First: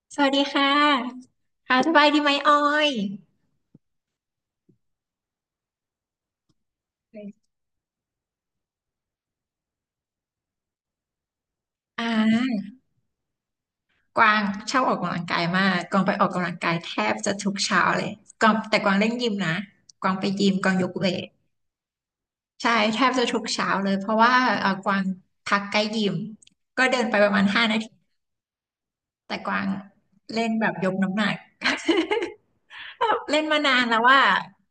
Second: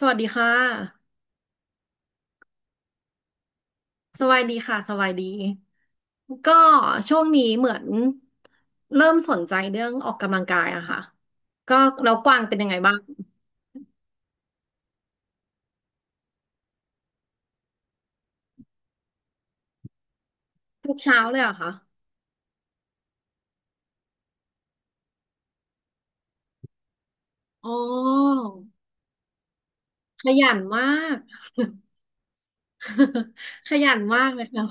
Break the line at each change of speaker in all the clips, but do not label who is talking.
สวั
ส
สดี
วัสดี
ค่
ค่ะ
ะ
ค่ะสบายดีไหมออย
สวัสดีค่ะ สวัสดี ก็ช่วงนี้เหมือนเริ่มสนใจเรื่องออกกำลังกายอะค่ะก็
อ่
แล้วกวางเป็น
า
ยังไงบ้าง
กวางชอบออกกำลังกายมากกวางไปออกกำลังกายแทบจะทุกเช้าเลยกวางแต่กวางเล่นยิมนะ กวางไปยิมกวางยก
ทุก
เว
เช้า
ท
เลยเหรอะคะ
ใช่ แทบจะทุกเช้าเลยเพราะว่ากวางพักใกล้ยิมก็เดินไปประมาณห้า
อ๋
นาที
อ
แต่กวาง
ข
เล่น
ยัน
แบบ
ม
ยก
า
น้ำ
ก
หนัก แบบเล่นมา
ข
นาน
ยั
แล้
น
วว่า
มากเลยค่ะ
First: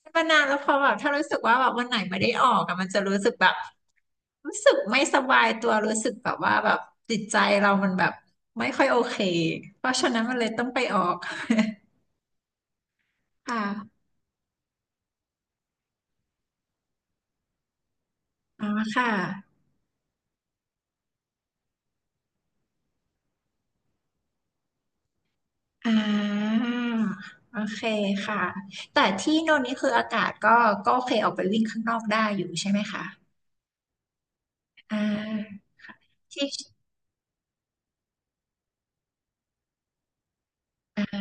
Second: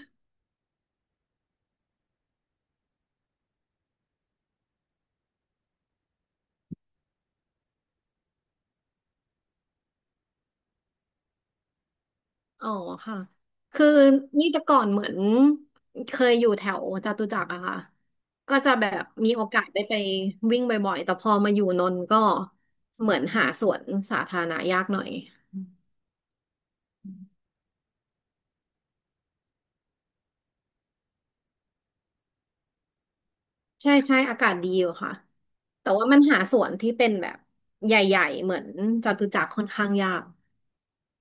เล่นมานานแล้วพอแบบถ้ารู้สึกว่าแบบวันไหนไม่ได้ออกอะมันจะรู้สึกแบบ รู้สึกไม่สบายตัวรู้สึกแบบว่าแบบจิตใจเรามันแบบไม่ค่อยโอเคเพราะฉะนั้นมันเลยต้องไปออก
อ๋อค่ะ
ค่ะ
คือนี่แต่ก่อนเหมือนเคยอยู่แถวจตุจักรอะค่ะก็
อ๋อ
จะแบบ
ค่ะ
มีโอกาสได้ไปวิ่งบ่อยๆแต่พอมาอยู่นนท์ก็เหมือนหาสวนสาธารณะยากหน่อย
อ่าโอเคค่ะแต่ที่โน่นนี่คืออากาศก็ก็โอเคออกไปวิ่งข้างนอกได้อยู่ใช่ไหมคะ
ใช่ใช่อากาศดีอยู่
อ่า
ค่ะแต่
ค่ะ
ว่ามันหา
ที่
สวนที่เป็นแบบใหญ่ๆเหมือนจตุจักรค่อนข้างยาก
อ่า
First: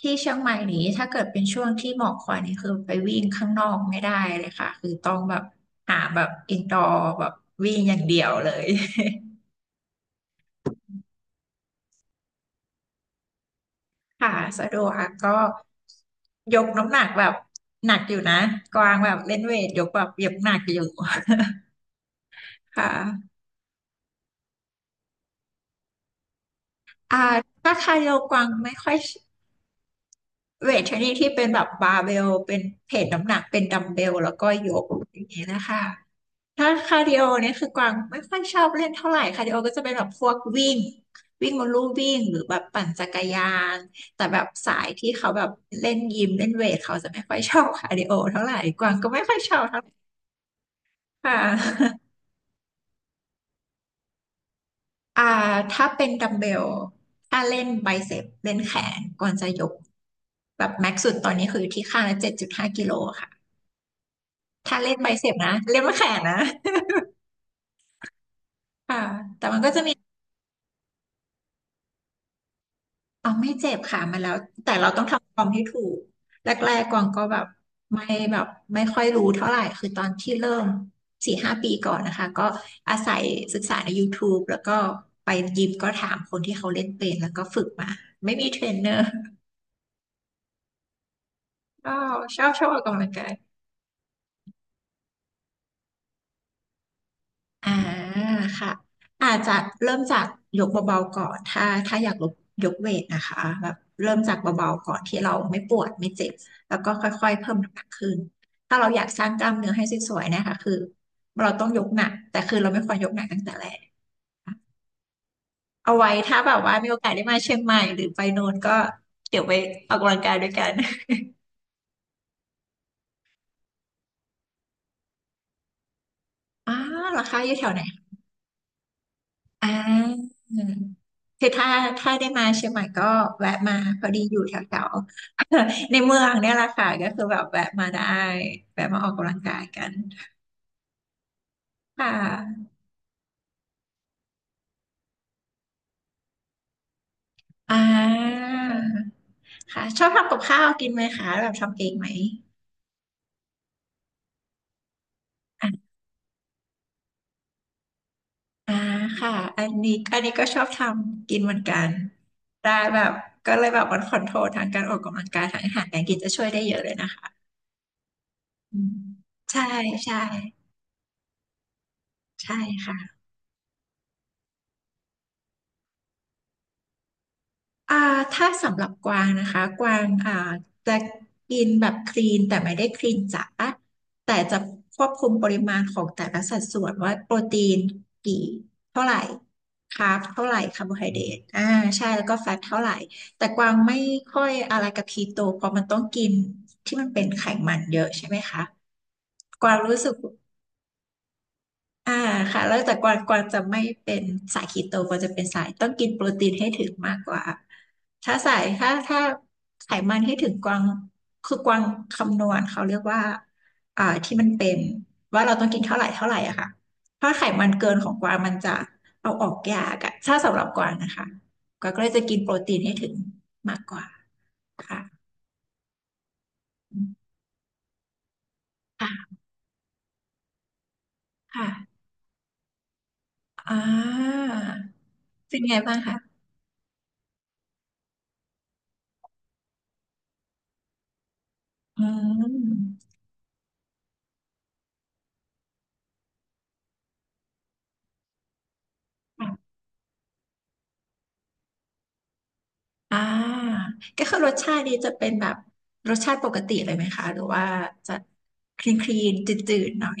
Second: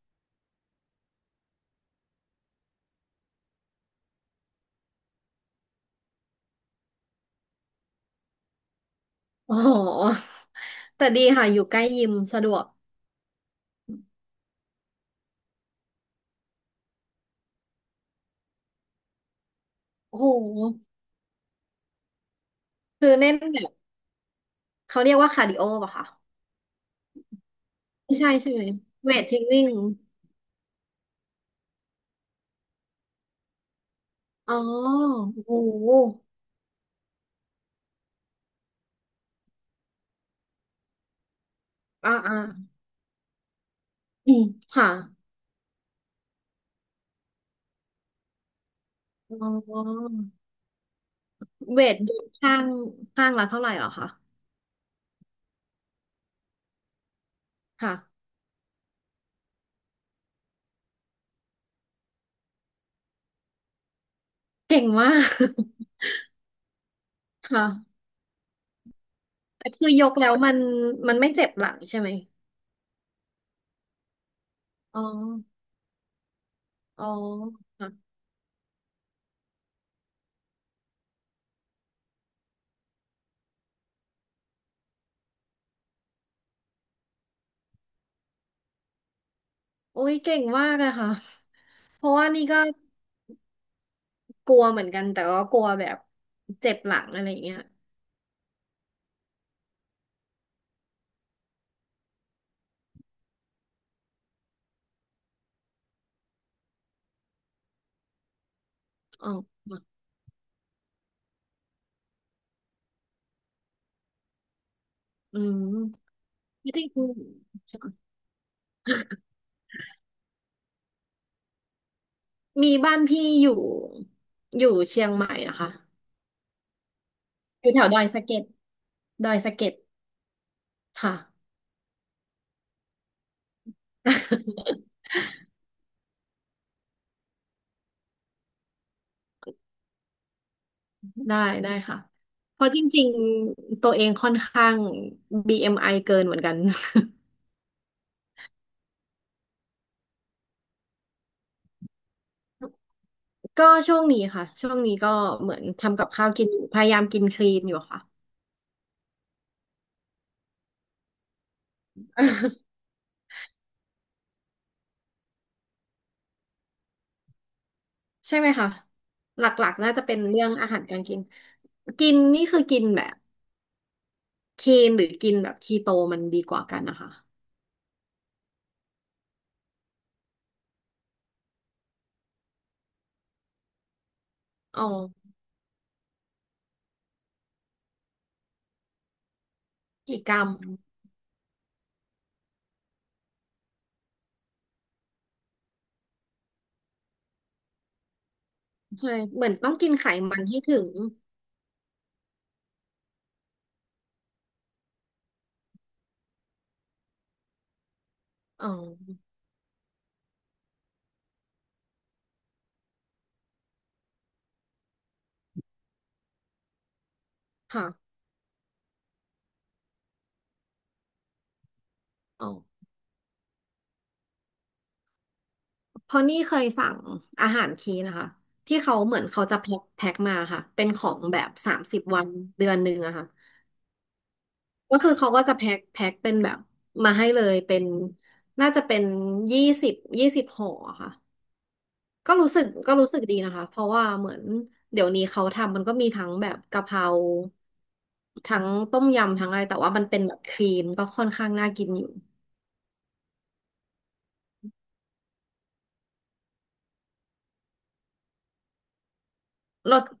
ที่เชียงใหม่นี้ถ้าเกิดเป็นช่วงที่หมอกควันนี่คือไปวิ่งข้างนอกไม่ได้เลยค่ะคือต้องแบบหาแบบอินดอร์แบบวิ่งอย่างเดียวเลย
โอ้โหแต่ดีค่ะอยู่ใกล้ยิมสะดวก
ค่ะสะดวกค่ะก็ยกน้ำหนักแบบหนักอยู่นะกวางแบบเล่นเวทยกแบบ
โอ้โห
ยกหนักอยู่ ค
คือเน้
่ะ
นแบบเขาเรียกว่าคาร์ดิโอป่ะคะ
อ่าถ้าใครโย
ไม่ใช่
กวาง
ใช่ไหม
ไม่ค่อย
เวทเทรนนิ่ง
เวทชนิดที่เป็นแบบบาร์เบลเป็นเพจน้ำหนักเป็นดัมเบลแล้วก็
อ๋อ
ยกอย่างนี้
โอ้
นะคะ
โห
ถ้าคาร์ดิโอเนี่ยคือกวางไม่ค่อยชอบเล่นเท่าไหร่คาร์ดิโอก็จะเป็นแบบพวกวิ่งวิ่งบนลู่วิ่
อ่า
งห
อ่า
รือแบบปั่นจักรยานแต่
อื
แบ
ม
บสาย
ค่ะ
ที่เขาแบบเล่นยิมเล่นเวทเขาจะไม่ค่อยชอบคาร์ดิโอเท่าไหร่กวางก็ไม่ค่อย
อ๋
ชอบเท่าไหร่
อ
ค่ะ
เว ทอยู่ข้างข้างละเท่าไหร่เหรอคะ
อ่าถ้าเป็นดัมเบลถ้าเล่นไบ
ค่ะ
เซปเล่นแขนก่อนจะยกแบบแม็กซ์สุดตอนนี้คือที่ข้างละ7.5 กิโลค่ะถ้า
เก่ง
เล่นไบ
มา
เซ
ก
ปนะเล่นแขนนะ
ค่ะ
ค่ะแต่มัน
แต่
ก็จะ
คือ
มี
ยกแล้วมันมันไม่เจ็บหลังใช่ไหม
เอาไม่เจ็บค่ะมันแล้วแต่เรา
อ๋อ
ต้องทำฟอร์มให้ถูกแรกๆกวา
อ๋
ง
อ
ก็แบบ
ค่ะ
ไม่แบบไม่ค่อยรู้เท่าไหร่คือตอนที่เริ่ม4-5 ปีก่อนนะคะก็อาศัยศึกษาใน YouTube แล้วก็ไปยิมก็ถามคนที่เขาเล่นเป็นแล้วก็ฝึกมาไม่มีเทรนเนอร์
อุ๊ยเก่งมากเลยค่ะ
ก็
เพราะว่า
ช
นี่
อบ
ก็
ชอบออกกำลังกาย
กลัวเหมือนกันแต่ก็กลัวแบบเจ็บหลังอะไรอย่างเงี้ย
อ่าค่ะอาจจะเริ่มจากยกเบาๆก่อนถ้าอยากลดยกเวทนะคะแบบเริ่มจากเบาๆก่อนที่เราไม่ปวดไม่เจ็บแล้วก็ค่อยๆเพิ่มน้ำหนักขึ้นถ้าเราอยากส
อ๋
ร้าง
อ
กล้ามเนื้อให้สวยๆนะคะคือเราต้องยกหนักแต่คือเราไม่ควรยกหนักตั้งแต่แรก
อืม
เอาไว้ถ้าแบบ
ไม่
ว่า
ได้
มี
ก
โอ
ลัว
กาสได้มาเชียงใหม่หรือไปโน่นก็เดี๋ยวไปออกกำลังกายด้วยกัน
มีบ้านพี่อยู่อยู่เชียงใหม่นะคะ
อ่าเหราคาอยู่
อ
แถว
ยู่
ไห
แถ
น
วดอยสะเก็ดดอยสะ
อ่
เก็ด
า
ค่ะ
คือถ้าถ้าได้มาเชียงใหม่ก็แวะมาพอดีอยู่แถว ๆ ในเมืองเนี่ยแหละค่ะก็คือแบบแวะมาได้แวะมาออกกำลังกายกัน
ได้ได้ค่ะ
ค่
เพ
ะ
ราะจริงๆตัวเองค่อนข้าง BMI เอ็มไอเกินเหมือนกัน
อ่าค่ะชอบทำกับข้าวกินไหมคะแบบทำเองไหม
ก็ช่วงนี้ค่ะช่วงนี้ก็เหมือน
อ่า
ทำกับข้าวกินอยู่พยายามกินคลีนอยู่ค่ะ
อ่าค่ะอันนี้อันนี้ก็ชอบทำกินเหมือนกันได้ แบบก็เลยแบบมันคอนโทรลทางการออกกำลังกายทางอาหารการกินจะช่วยได้เยอะเลยนะคะ
ใช่ไหมคะ
อืม
หล
ใช่
ักๆน่าจะเป็
ใช่
นเรื่องอาหารการกินกินนี่
ใช่
คือกิน
ค่ะ
แบบคีนหรือกินแบบคีโตมันดีกว่ากันนะคะ
อ่าถ้าสำหรับกวางนะคะ กวางอ่าจะกินแบบคลีนแต่ไม่ได้คลีนจ๋าแต่จะ
อ๋อ
ควบคุมปริมาณของแต่ละสัดส่วนว่าโปรตีนกี่เท่าไหร่คาร์บ
กี่กรั
เท่า
ม
ไหร่คาร์โบไฮเดรตอ่าใช่แล้วก็แฟตเท่าไหร่แต่กวางไม่ค่อยอะไรกับคีโตเพราะมันต้องกินที่มันเป็นไขมันเยอะใช่ไหมคะ
ใช่เหมือน
ก
ต้อ
วา
ง
ง
กิน
รู้
ไข
สึก
มันให้ถึง
อ่าค่ะแล้วแต่กวางกวางจะไม่เป็นสายคีโตกวางจะเป็นสายต้องกินโปรตีนให้ถึงมากกว่าถ้าสาย
อ๋อ
ถ้าไขมันให้ถึงกวางคือกวางคำนวณเขาเรียกว่าอ่าที่มันเป็นว่าเราต้องกินเท่าไหร่เท่าไหร่อะค่ะถ้าไขมัน
ค่ะ
เกินของกวางมันจะเอาออกยากอะถ้าสำหรับกวางนะคะกวางก็เลยจะกิน
อ๋อ
โปรตีนให้ถึงมากกว่าค่ะ
เพราะนี่เคยสั่งอาหารคีนนะคะที่เขาเหมือน
ค่ะ
เขาจะแพ็คแพ็คมาค่ะเป็นของแบบ
ค่ะ
30 วันเดือนหนึ่งอะค่ะ
อ่า
ก็คือเขาก็จะ
เป็น
แพ็
ไง
ค
บ้าง
แพ็ค
คะ
เป็นแบบมาให้เลยเป็นน่าจะเป็น20 20 ห่ออะค่ะ
อื
ก็รู้สึกก็รู้
ม
สึกดีนะคะเพราะว่าเหมือนเดี๋ยวนี้เขาทำมันก็มีทั้งแบบกะเพราทั้งต้มยำทั้งอะไรแต่ว่ามันเป็นแบบคลีนก็ค่อนข้างน่ากินอยู่
อ่าก็คือรสชาตินี้จะเป็นแบบรสชาติปกติเลยไหมคะหรือว่าจะคลีนคลีนจืด
ร
ๆหน่
ส
อย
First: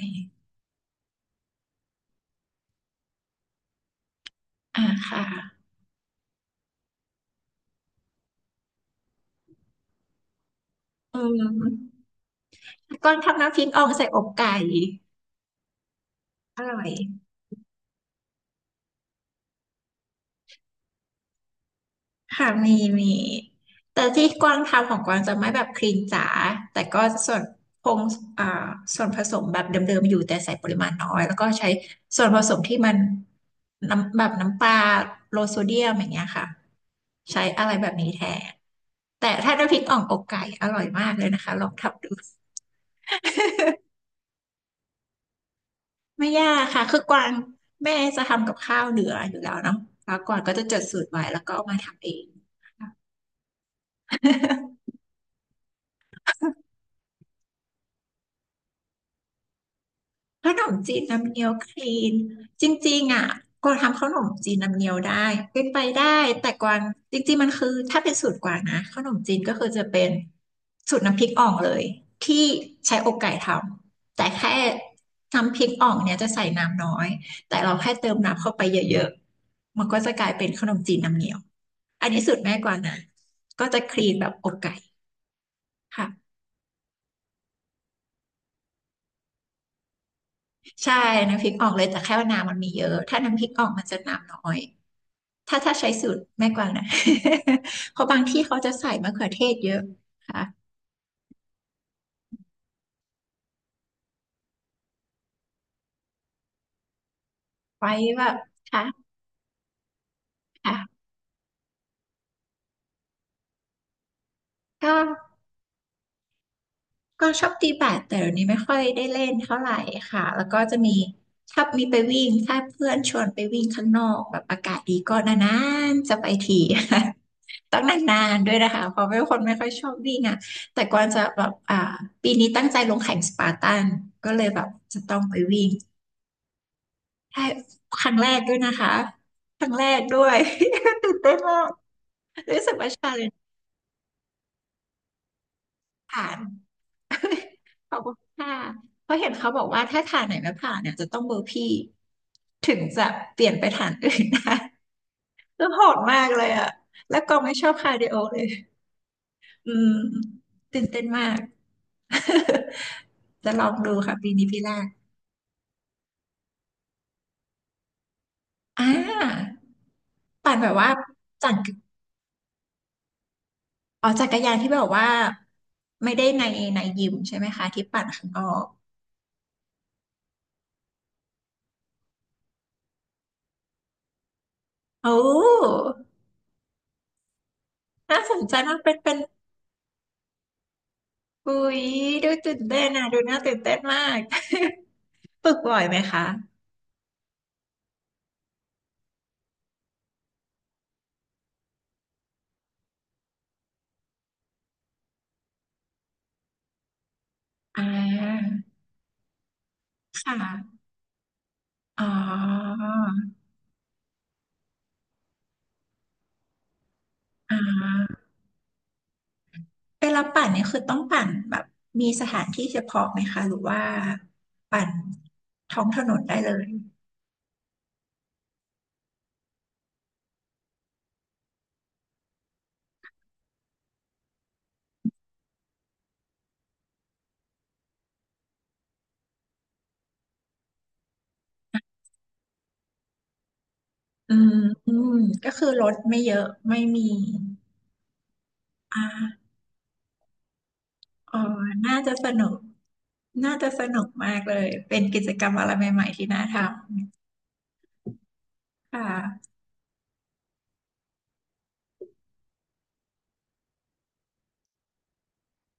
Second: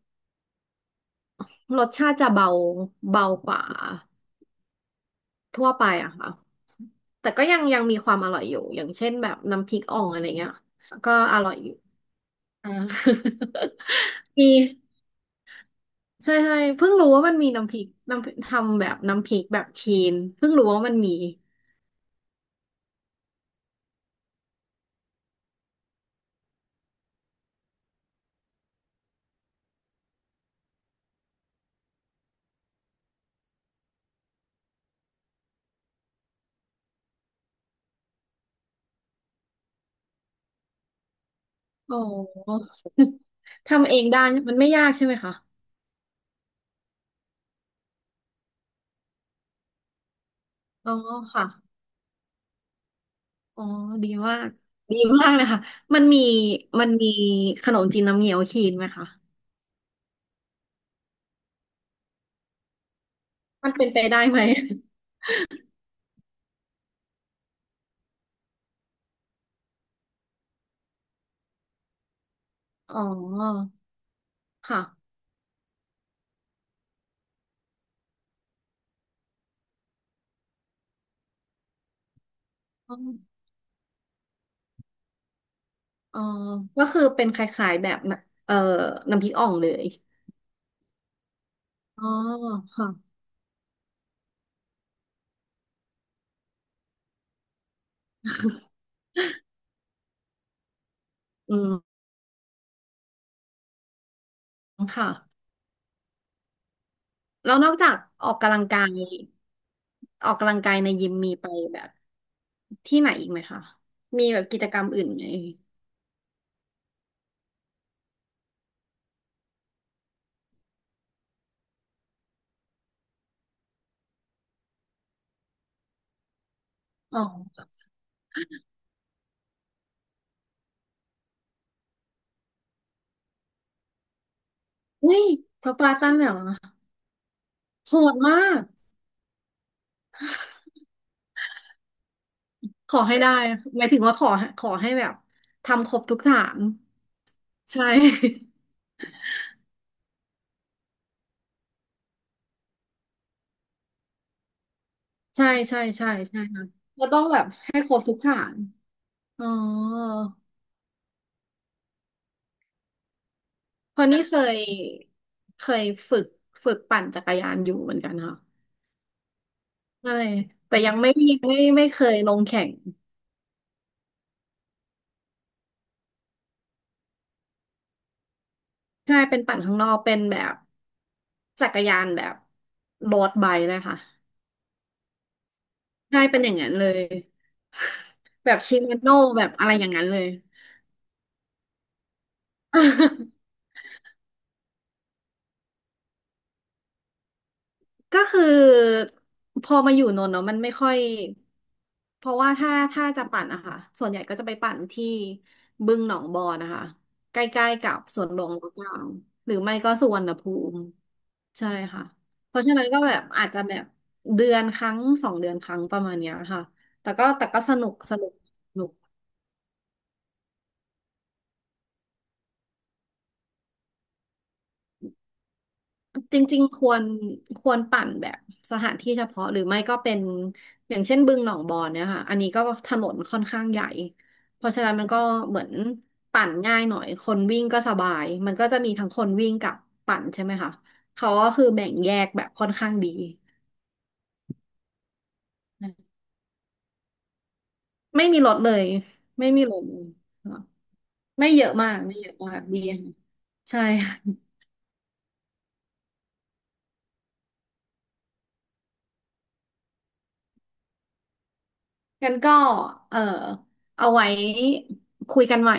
รสชาติจะเบาเบากว่า
อ่าค่ะ
ทั่วไปอะค่ะแต่ก็ยังยังมีความอร่อยอยู่อย่างเช่นแบบน้ำพริกอ่องอะไรเงี้ยก็
อื
อร่อยอยู่
ม
อ่า
ก้อนทำน้ำพริกอ่องใส่อก
มี
ไก่
ใช่ใช่
อร่อ
เพิ่
ย
งรู้ว่ามันมีน้ำพริกน้ำพริกทำแบบน้ำพริกแบบคลีนเพิ่งรู้ว่ามันมี
ค่ะมีมีแต่ที่กวางทำของกวางจะไม่แบบคลีนจ๋าแต่ก็ส่วนคงอ่าส่วนผสมแบบเดิมๆอยู่แต่ใส่ปริมาณน้อยแล้วก็ใช้ส่วนผสมที่มันน้ำแบบน้ำปลาโลโซเดียมอย่างเงี้ยค่ะใช้อะไรแบบนี้แทนแต่ถ้าน้ำพริกอ่องอกไก่อร่อยมากเลยนะคะลอง
อ๋
ทำดู
อ ทำเอ งได้มันไม่ยากใช่ไหมคะ
ไม่ยากค่ะคือกวางแม่จะทำกับข้าวเหลืออยู่แล้วเนาะแล้วกวางก็จะจด
อ๋อ
สูตรไว้แล้ว
ค่ะ
ก็เอามาทำเองค่
อ๋อดีมาก
ะ
ดีมากเลยค่ะมันมีมันมีขนมจีนน้ำเงี้ยวคีนไหมคะ
ขนมจีนน้ำเงี้ยวคลีนจริงๆอ่ะก
มั
วา
น
ง
เป็นไป
ทำขน
ได้
ม
ไหม
จีนน้ำเงี้ยวได้เป็นไปได้แต่กวางจริงๆมันคือถ้าเป็นสูตรกวางนะขนมจีนก็คือจะเป็นสูตรน้ำพริกอ่องเลยที่
อ๋
ใช้
อ
อกไก่ทำแต่แค่
ค่ะ
น้ำพริกอ่องเนี่ยจะใส่น้ำน้อยแต่เราแค่เติมน้ำเข้าไปเยอะๆมันก็จะกลายเป็นขนมจีนน้ำเงี้ยวอันนี้สูตรแม่กวาง
อ๋อ
นะก็จะคลีนแบบอกไก่
อ๋อ
ค่ะ
ก็คือเป็นคล้ายๆแบบน่ะเอ่อน้ำพริกอ่องเลย
ใช่น้ำพริกอ่องเลยแต่
อ๋อ
แค่ว่าน้ำมันมีเย
ค่ะ
อะถ้าน้ำพริกอ่องมันจะน้ำน้อย ถ้าใช้สูตรแม่กวางนะ เพราะบางที่เขาจะใส่มะเขือเทศเยอะค่ะ
อืมค่ะแล้วนอกจา
ไว้
ก
แบ
ออ
บ
กกำลังกา
ค่ะ
ยออกกำลังกายใน
ค่ะ
ยิมมีไปแบบที่ไหนอีกไหมคะมีแบบกิจกรรม
ก็
อื่นไหม
ก็ชอบตีแบดแต่เดี๋ยวนี้ไม่ค่อยได้เล่นเท่าไหร่ค่ะแล้วก็จะมีถ้ามีไปวิ่งถ้าเพื่อนชวนไปวิ่งข้างนอกแบบอากาศดีก็นานๆจะไปที
อ๋อ
ต้องนานๆด้วยนะคะเพราะเป็นคนไม่ค่อยชอบวิ่งอ่ะแต่กวางจะแบบปีนี้ตั้งใจลงแข่งสปาร์ตันก็เลยแบบจะ
อุ้
ต้อง
ย
ไปวิ่
พ
ง
ระปลาจ้างแบบ
ใช่
โห
ครั้
ด
งแร
มา
กด้วย
ก
นะคะ ครั้งแรกด้วย ตื่นเต้นมากรู้สึกว่า
ขอ
ชา
ให้
เล
ได้
นจ์
หมายถึงว่าขอขอให้แบบทำครบทุก
ผ่าน
ฐานใช
ขอบคุณค่ะ
่
เพราะเห็นเขาบอกว่าถ้าฐานไหนไม่ผ่านเนี่ยจะต้องเบอร์พี่ถึงจะเปลี่ยนไปฐานอื่นได้
ใช่
แล้ว
ใช่
โหด
ใช่
มาก
ใช่
เลย
ค่ะ
อะ
เรา
แล้
ต้
ว
อง
กอ
แบ
ง
บ
ไม่ชอบ
ให้ค
คา
ร
ร์
บ
ดิ
ทุ
โอ
ก
เล
ฐา
ย
นอ๋อ
อืมตื่นเต้นมาก จะลองดู
เพราะ
ค่ะ
นี่
ปี
เค
นี้
ย
ปีแรก
เคยฝึกฝึกปั่นจักรยานอยู่เหมือนกันค่ะ
อ่า
ใช่
ปั่นแบบ
แต่
ว่า
ยังไม่มี
จั่ง
ไม่ไม่เคยลงแข่ง
อ๋อจักรยานที่แบบว่าไม่ได้ในยิมใช่ไหมคะที่ปั่นข้างนอก
ใช่เป็นปั่นข้างนอกเป็นแบบจักรยานแบบโรดไบค์เลยค่ะ
โอ้
ใช่เป็นอย่างนั้นเลย
น่าสน
แบ
ใจ
บชิ
มาก
เม
เป็น
โน
เป็น
แบบอะไรอย่างนั้นเลย
อุ๊ยดูตื่นเต้นนะดูน่าตื่น เต้นมาก ฝึกบ่อยไหมคะ
ก็คือพอมาอยู่นนท์เนาะมันไม่ค่อยเพราะว่าถ้าถ้าจะปั่นอะค่ะส่วนใหญ่ก็จะไปปั่นที่บึงหนองบอนนะคะใกล้ๆ
อ่
กับสวนหลวง
า
รัชกาลหรือไม่ก็สุวรรณ
ค่
ภูมิ
ะ
ใช่ค่ะ
อ๋
เพราะฉะ
อ
นั้นก็แบบอาจจะแบบเดือนครั้งสองเดือนครั้งประมาณเนี้ยค่ะแต่ก็แต่
อ่
ก็สนุกส
า
นุก
เวลาปั่นเนี่ยคือต้องปั่นแบบมีสถานที่เฉพาะไหมคะหรือว่าปั่นท้องถนนได้
จ
เล
ริง
ย
ๆ ควรควรปั่นแบบสถานที่เฉพาะหรือไม่ก็เป็นอย่างเช่นบึงหนองบอนเนี่ยค่ะอันนี้ก็ถนนค่อนข้างใหญ่เพราะฉะนั้นมันก็เหมือนปั่นง่ายหน่อยคนวิ่งก็สบายมันก็จะมีทั้งคนวิ่งกับปั่นใช่ไหมคะเขาก็คือแบ่งแยกแบบค่อนข้างดี
อืมอืมก็คือรถไม่เยอะไม่มี
ไม่มีรถเลย
อ่า
ไม่มีรถเลยค่ะ
เอ
ไม่เย
อ
อะมา
น่า
ก
จะ
ไม่
ส
เยอะ
นุ
มา
ก
กดีค่ะ
น่าจะ
ใช่
สนุก
ค่ะ
มากเลย เป็นกิจกรรมอะไรใหม่ๆที่น่าทำค่ะ
งั้นก็เออเอาไว้คุยกันใหม่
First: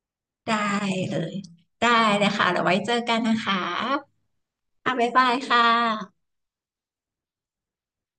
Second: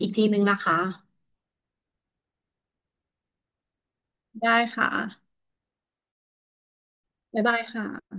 อีกทีนึง
ได้
นะคะ
เลย ได้เลยค่ะเดี๋ยวไว้เจอกันนะคะ
ได้ค่ะ
อ่ะบ๊ายบายค่ะ
บ๊ายบายค่ะ